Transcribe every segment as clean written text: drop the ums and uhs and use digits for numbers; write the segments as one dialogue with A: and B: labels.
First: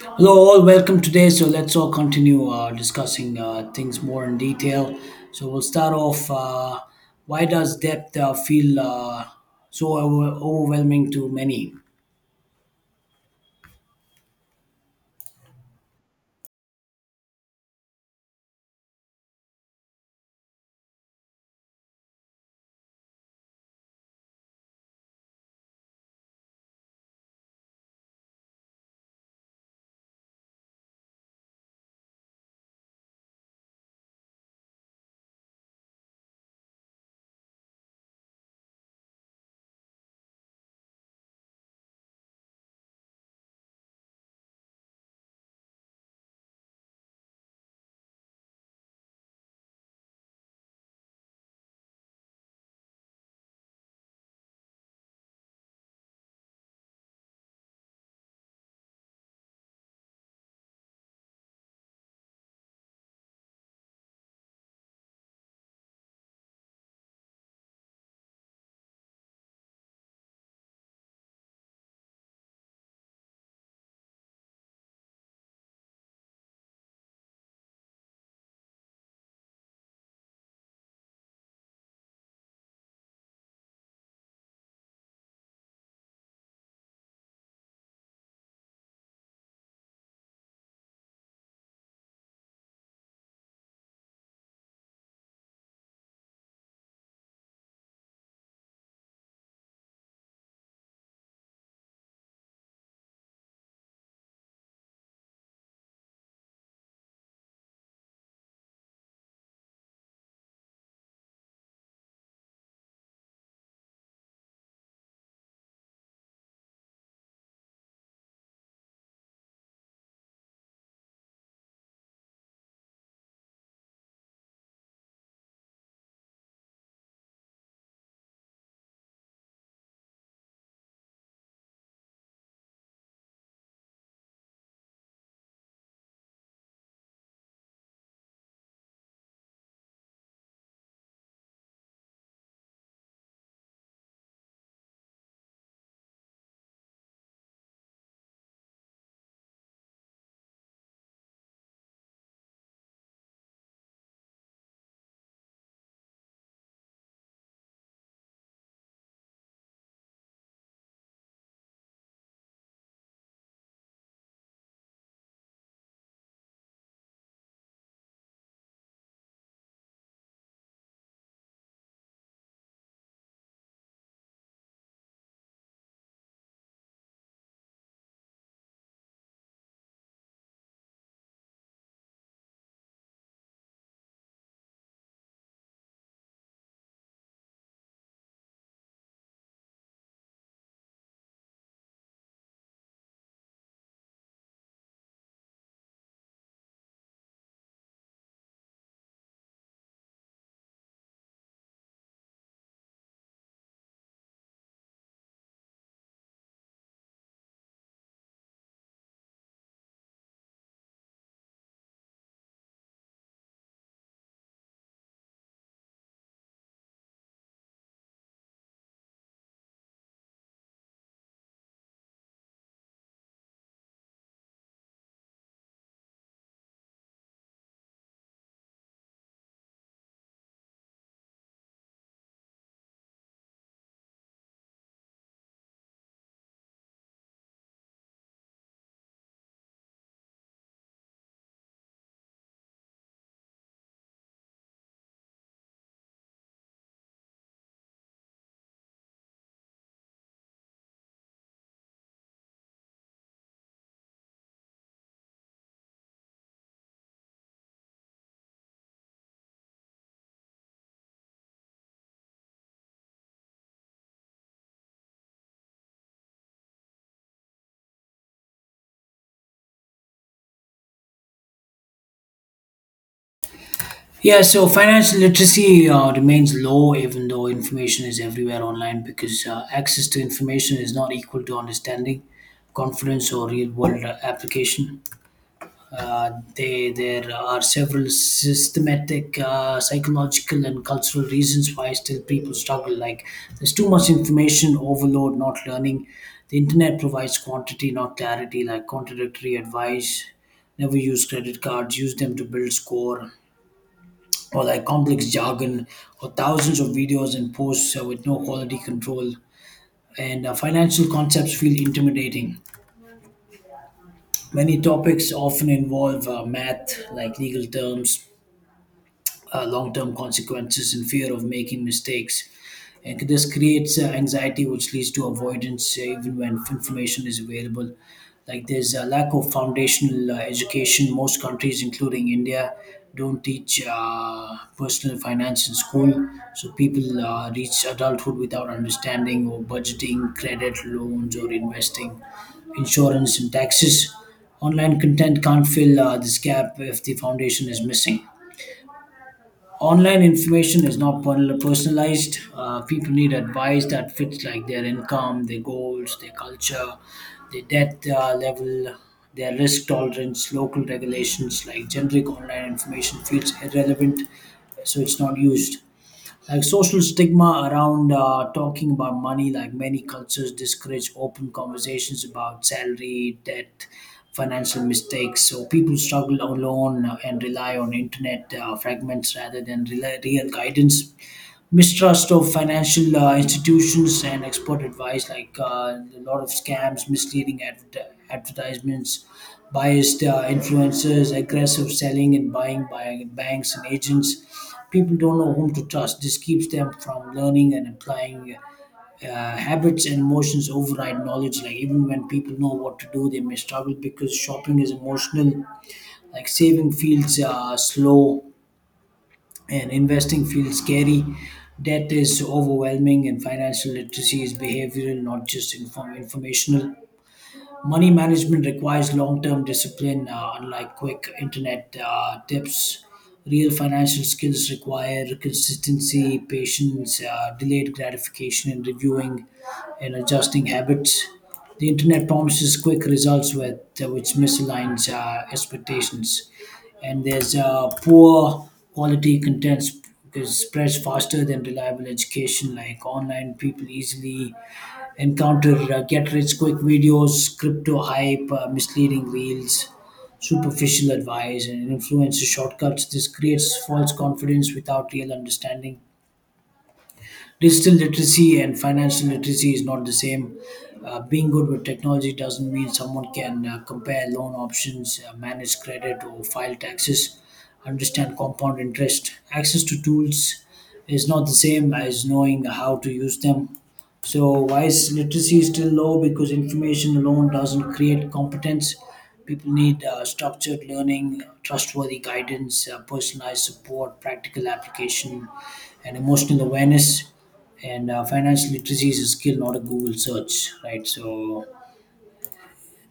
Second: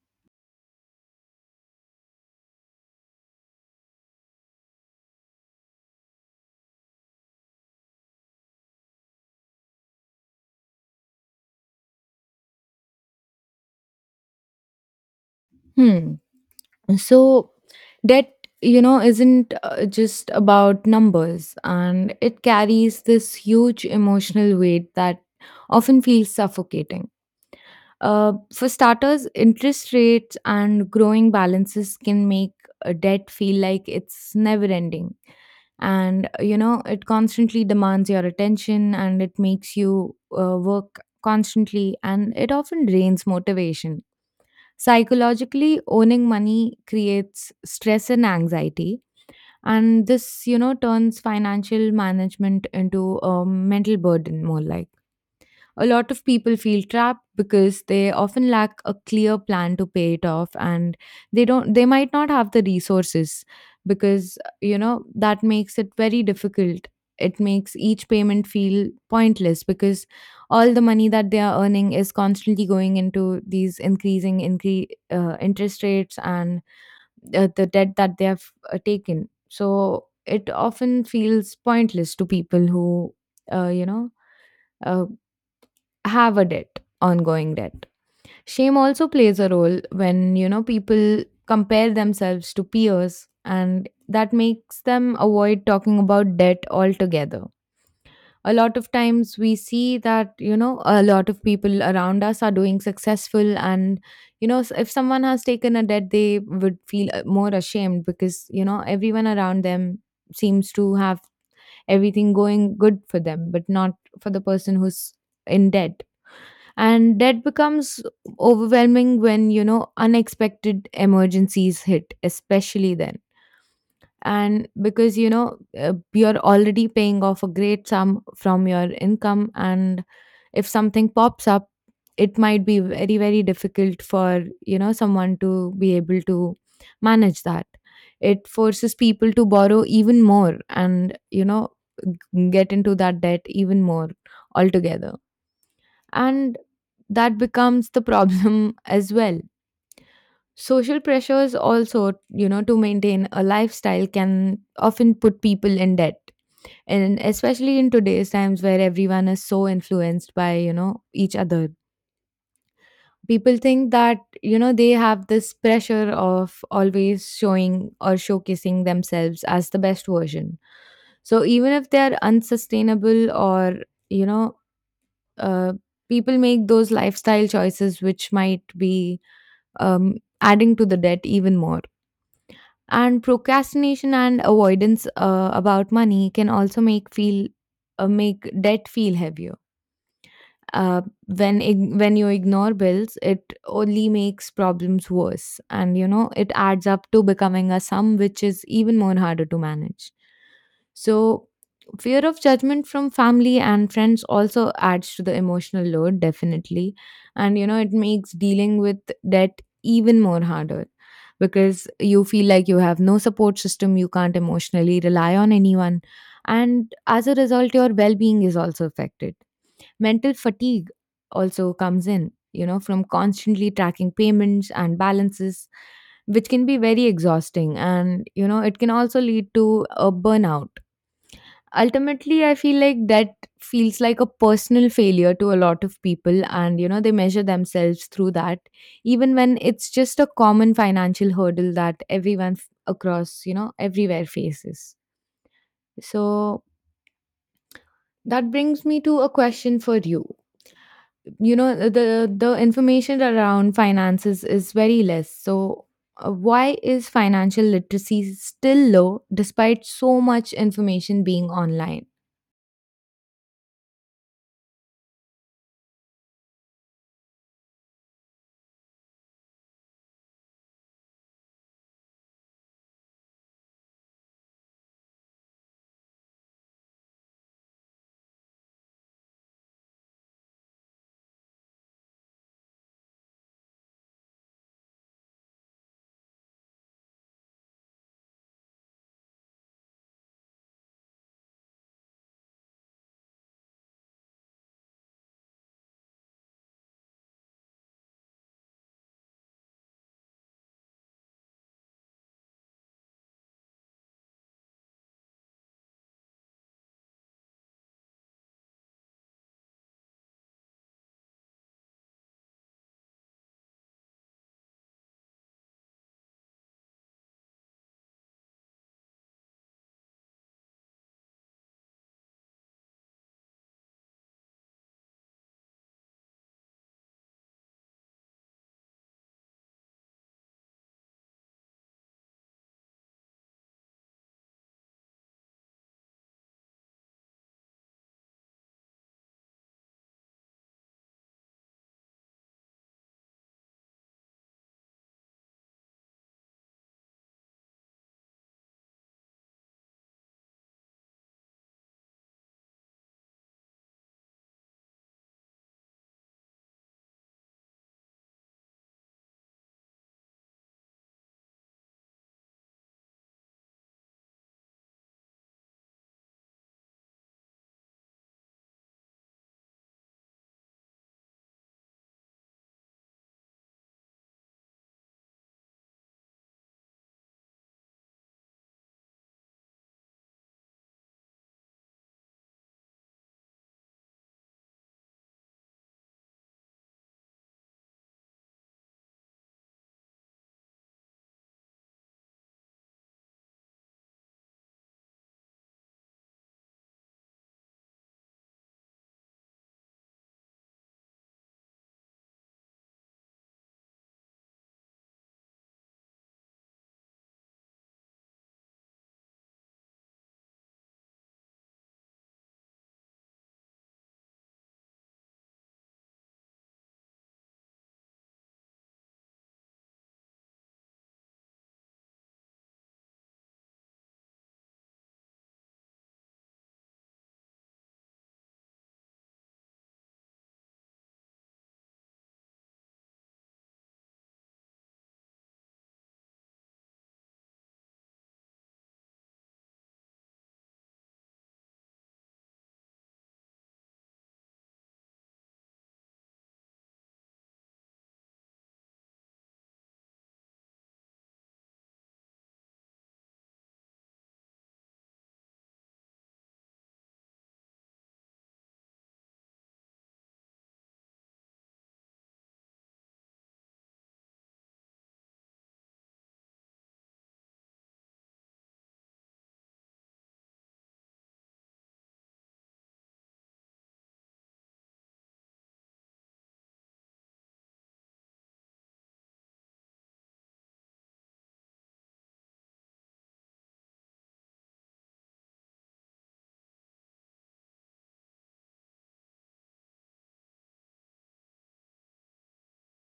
A: Hello, all. Welcome today. So let's all continue discussing things more in detail. So we'll start off. Why does debt feel overwhelming to many?
B: Hmm. So debt, you know, isn't just about numbers, and it carries this huge emotional weight that often feels suffocating. For starters, interest rates and growing balances can make a debt feel like it's never ending. It constantly demands your attention and it makes you work constantly, and it often drains motivation. Psychologically, owning money creates stress and anxiety, and this, turns financial management into a mental burden more like. A lot of people feel trapped because they often lack a clear plan to pay it off, and they might not have the resources because that makes it very difficult. It makes each payment feel pointless because all the money that they are earning is constantly going into these increasing interest rates and the debt that they have taken. So it often feels pointless to people who, uh, you know, uh, have a debt, ongoing debt. Shame also plays a role when, people compare themselves to peers, and that makes them avoid talking about debt altogether. A lot of times we see that, a lot of people around us are doing successful, and if someone has taken a debt they would feel more ashamed because everyone around them seems to have everything going good for them, but not for the person who's in debt. And that becomes overwhelming when, unexpected emergencies hit, especially then. And because you're already paying off a great sum from your income, and if something pops up, it might be very very difficult for someone to be able to manage that. It forces people to borrow even more, and get into that debt even more altogether, and that becomes the problem as well. Social pressures also, to maintain a lifestyle, can often put people in debt, and especially in today's times where everyone is so influenced by, each other. People think that, they have this pressure of always showing or showcasing themselves as the best version. So even if they are unsustainable, or, you know uh, people make those lifestyle choices which might be, um, adding to the debt even more. And procrastination and avoidance about money can also make feel, make debt feel heavier. uh, when when you ignore bills it only makes problems worse, and it adds up to becoming a sum which is even more harder to manage. So, fear of judgment from family and friends also adds to the emotional load, definitely. And, it makes dealing with debt even more harder, because you feel like you have no support system, you can't emotionally rely on anyone. And as a result, your well being is also affected. Mental fatigue also comes in, from constantly tracking payments and balances, which can be very exhausting. And, it can also lead to a burnout. Ultimately, I feel like that feels like a personal failure to a lot of people, and they measure themselves through that, even when it's just a common financial hurdle that everyone across, everywhere faces. So that brings me to a question for you. You know, the information around finances is very less. So why is financial literacy still low despite so much information being online?
A: Yeah. So financial literacy remains low, even though information is everywhere online, because access to information is not equal to understanding, confidence, or real-world application. Uh, there are several systematic, psychological, and cultural reasons why still people struggle. Like there's too much information overload, not learning. The internet provides quantity, not clarity. Like contradictory advice. Never use credit cards. Use them to build score, or like complex jargon, or thousands of videos and posts with no quality control. And financial concepts feel intimidating. Many topics often involve math, like legal terms, long-term consequences and fear of making mistakes. And this creates anxiety, which leads to avoidance, even when information is available. Like there's a lack of foundational education. Most countries, including India, don't teach personal finance in school, so people reach adulthood without understanding or budgeting, credit loans, or investing, insurance, and taxes. Online content can't fill this gap if the foundation is missing. Online information is not personalized. People need advice that fits like their income, their goals, their culture, their debt level, their risk tolerance, local regulations. Like generic online information feels irrelevant, so it's not used. Like social stigma around talking about money, like many cultures discourage open conversations about salary, debt, financial mistakes, so people struggle alone, and rely on internet fragments rather than real guidance. Mistrust of financial institutions and expert advice, like a lot of scams, misleading advertisements, biased influencers, aggressive selling and buying by banks and agents. People don't know whom to trust. This keeps them from learning and applying. uh, Habits and emotions override knowledge. Like even when people know what to do, they may struggle because shopping is emotional. Like saving feels slow and investing feels scary. Debt is overwhelming, and financial literacy is behavioral, not just informational. Money management requires long term discipline, unlike quick internet tips. Real financial skills require consistency, patience, delayed gratification and reviewing and adjusting habits. The internet promises quick results, which misaligns expectations. And there's poor quality content sp- is spreads faster than reliable education. Like online, people easily encounter get-rich-quick videos, crypto hype, misleading reels, superficial advice, and influencer shortcuts. This creates false confidence without real understanding. Digital literacy and financial literacy is not the same. Being good with technology doesn't mean someone can compare loan options, manage credit, or file taxes, understand compound interest. Access to tools is not the same as knowing how to use them. So, why is literacy still low? Because information alone doesn't create competence. People need structured learning, trustworthy guidance, personalized support, practical application, and emotional awareness. And financial literacy is a skill, not a Google search, right? So,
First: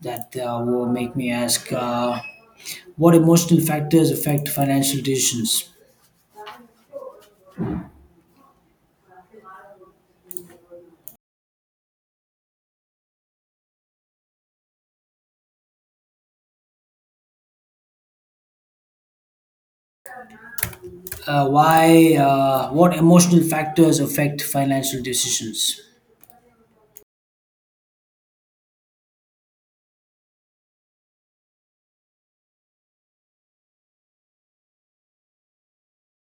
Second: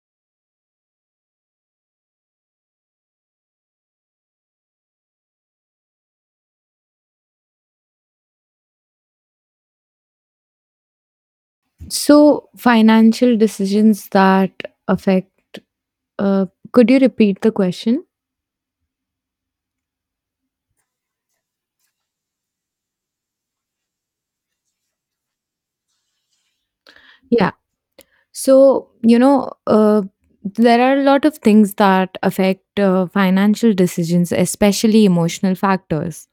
A: that will make me ask, what emotional factors affect financial decisions?
B: So, financial decisions that affect, uh, could you repeat the question?
A: Why? What emotional factors affect financial decisions?
B: Yeah. So, there are a lot of things that affect financial decisions, especially emotional factors.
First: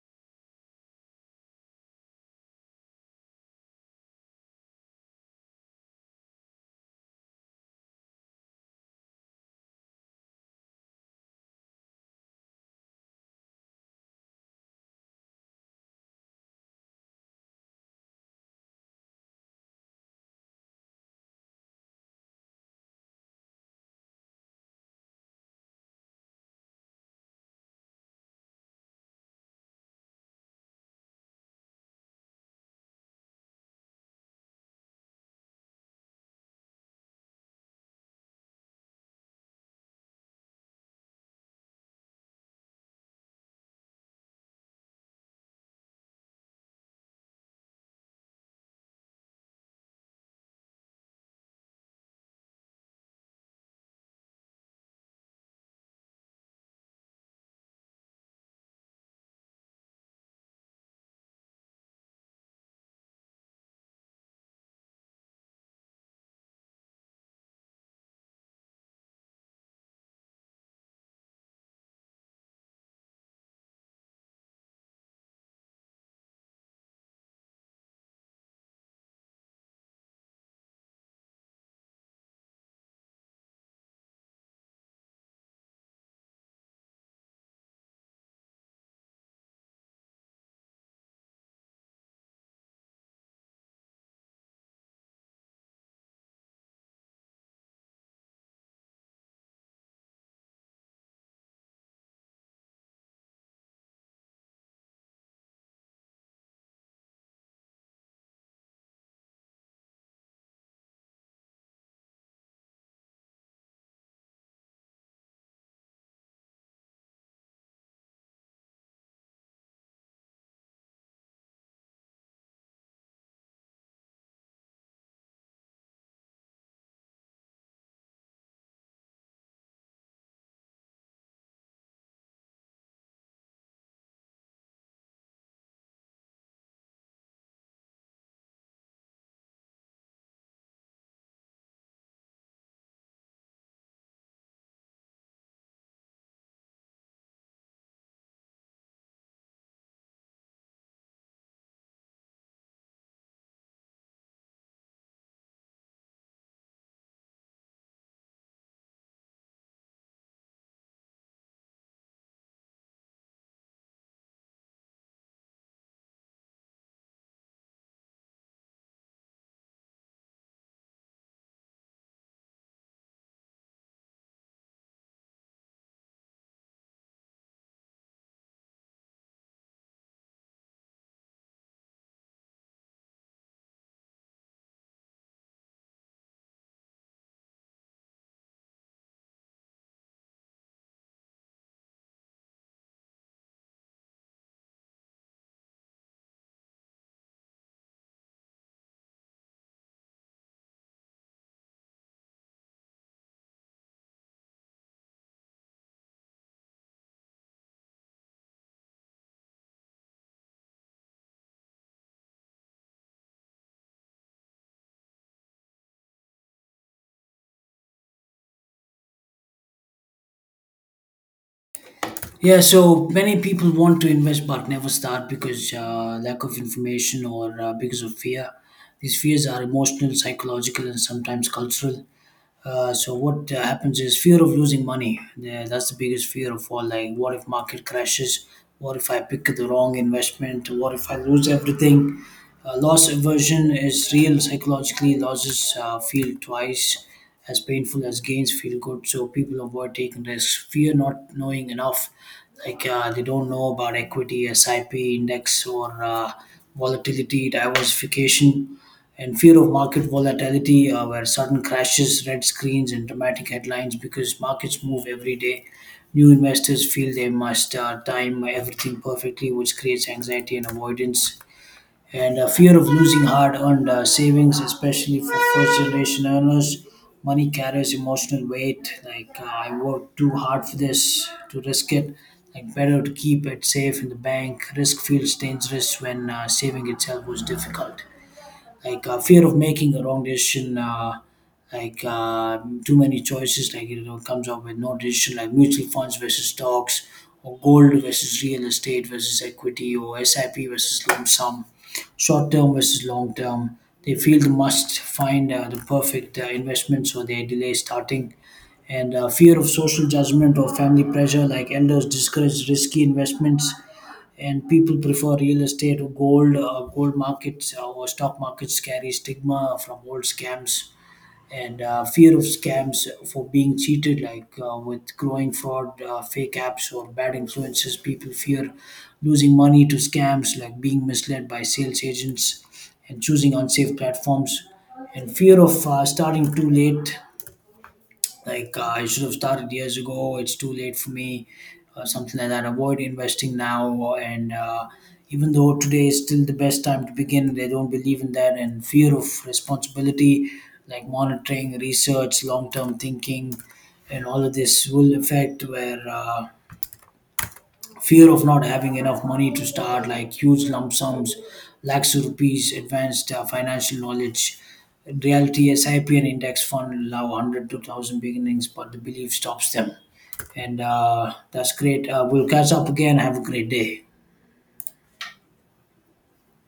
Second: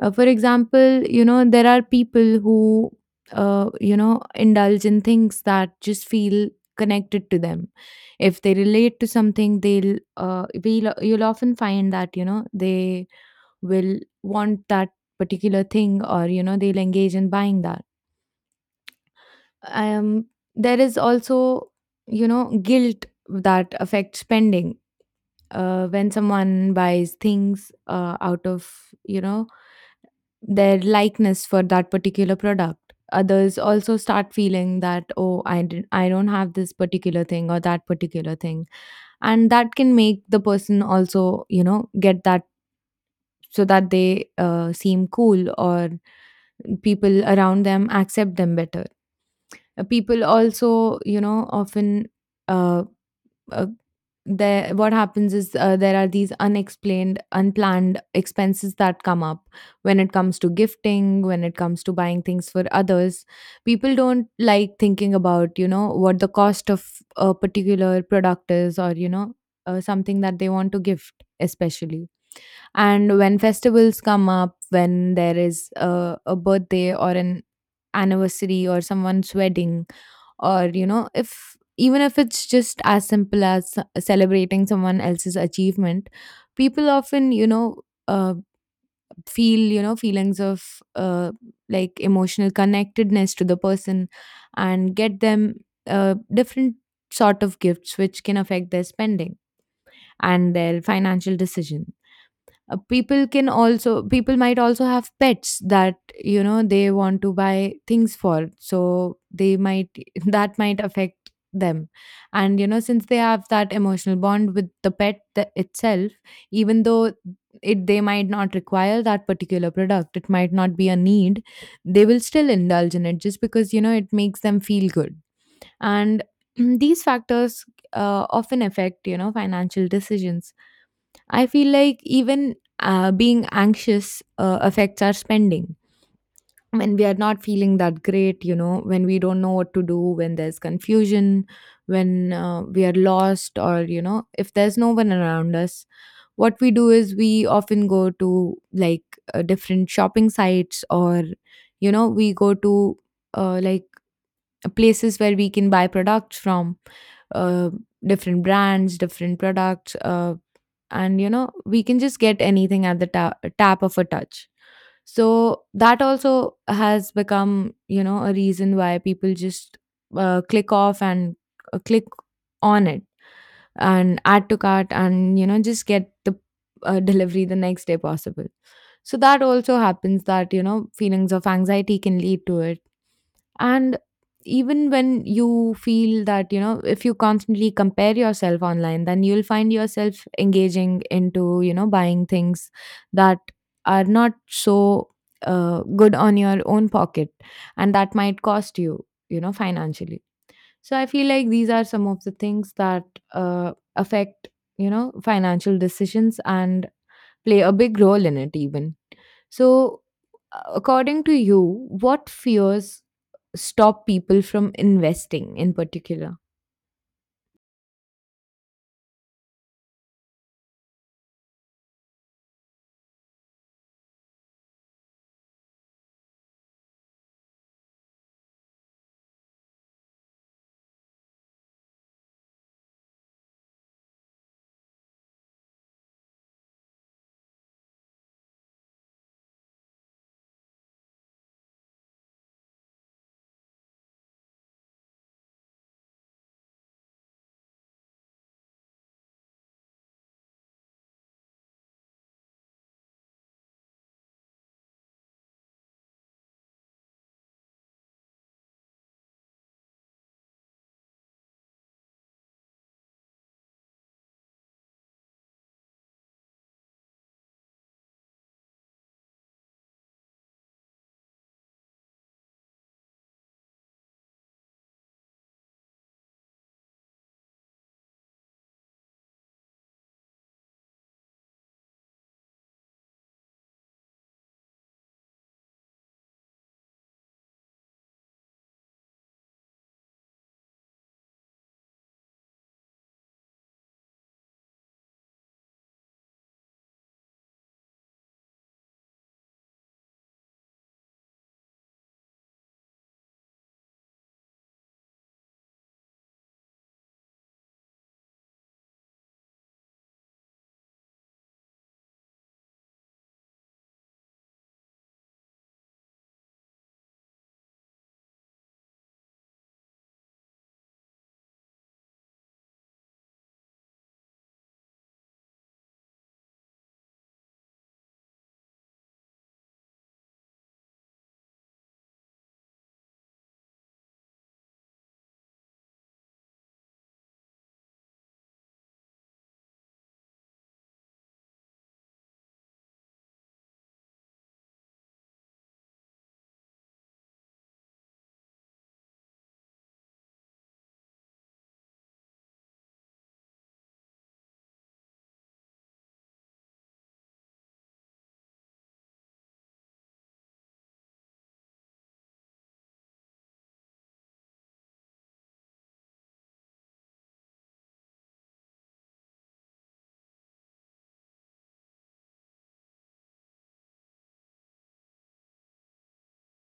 B: For example, there are people who, indulge in things that just feel connected to them. If they relate to something, you'll often find that, they will want that particular thing, or they'll engage in buying that. um there is also, guilt that affects spending when someone buys things out of, you know their likeness for that particular product. Others also start feeling that, oh, I don't have this particular thing or that particular thing, and that can make the person also, get that, so that they seem cool or people around them accept them better. People also, you know often uh, uh, there what happens is, there are these unexplained unplanned expenses that come up when it comes to gifting, when it comes to buying things for others. People don't like thinking about, what the cost of a particular product is, or something that they want to gift, especially. And when festivals come up, when there is a birthday, or an anniversary, or someone's wedding, or if even if it's just as simple as celebrating someone else's achievement, people often, uh, feelings of, like emotional connectedness to the person, and get them different sort of gifts, which can affect their spending and their financial decision. People might also have pets that, they want to buy things for, so they might that might affect them. And since they have that emotional bond with the pet itself, even though it they might not require that particular product, it might not be a need, they will still indulge in it just because, it makes them feel good. And these factors often affect, financial decisions. I feel like even being anxious affects our spending. When we are not feeling that great, when we don't know what to do, when there's confusion, when we are lost, or, if there's no one around us, what we do is we often go to like different shopping sites, or, we go to uh, like places where we can buy products from, uh, different brands, different products, and we can just get anything at the tap of a touch. So that also has become, a reason why people just click off, and click on it, and add to cart, and just get the delivery the next day possible. So that also happens, that, feelings of anxiety can lead to it. And even when you feel that, if you constantly compare yourself online, then you'll find yourself engaging into, buying things that are not so good on your own pocket. And that might cost you, financially. So I feel like these are some of the things that affect, financial decisions and play a big role in it, even. So, according to you, what fears stop people from investing in particular?
A: Yeah, so many people want to invest but never start because lack of information or because of fear. These fears are emotional, psychological, and sometimes cultural. So what happens is fear of losing money. Yeah, that's the biggest fear of all. Like, what if market crashes? What if I pick the wrong investment? What if I lose everything? Loss aversion is real psychologically. Losses feel twice as painful as gains feel good. So people avoid taking risks. Fear not knowing enough. Like they don't know about equity, SIP index, or volatility diversification, and fear of market volatility, where sudden crashes, red screens, and dramatic headlines, because markets move every day. New investors feel they must time everything perfectly, which creates anxiety and avoidance. And fear of losing hard earned savings, especially for first generation earners. Money carries emotional weight, like, I worked too hard for this to risk it. Like better to keep it safe in the bank. Risk feels dangerous when saving itself was difficult. Like fear of making a wrong decision, like uh, too many choices, like, you know, comes up with no decision, like mutual funds versus stocks, or gold versus real estate versus equity, or sip versus lump sum, short term versus long term. They feel they must find the perfect investment, so they delay starting. And fear of social judgment or family pressure, like elders discourage risky investments and people prefer real estate or gold. Gold markets or stock markets carry stigma from old scams. And fear of scams for being cheated, like with growing fraud, fake apps, or bad influences. People fear losing money to scams, like being misled by sales agents and choosing unsafe platforms. And fear of starting too late, like, I should have started years ago. It's too late for me, something like that. Avoid investing now, and even though today is still the best time to begin, they don't believe in that. And fear of responsibility, like monitoring, research, long-term thinking, and all of this will affect where. Fear of not having enough money to start, like huge lump sums, lakhs of rupees, advanced financial knowledge. In reality, sip and index fund allow 100 to 1,000 beginnings, but the belief stops them. And that's great. We'll catch up again. Have a great day.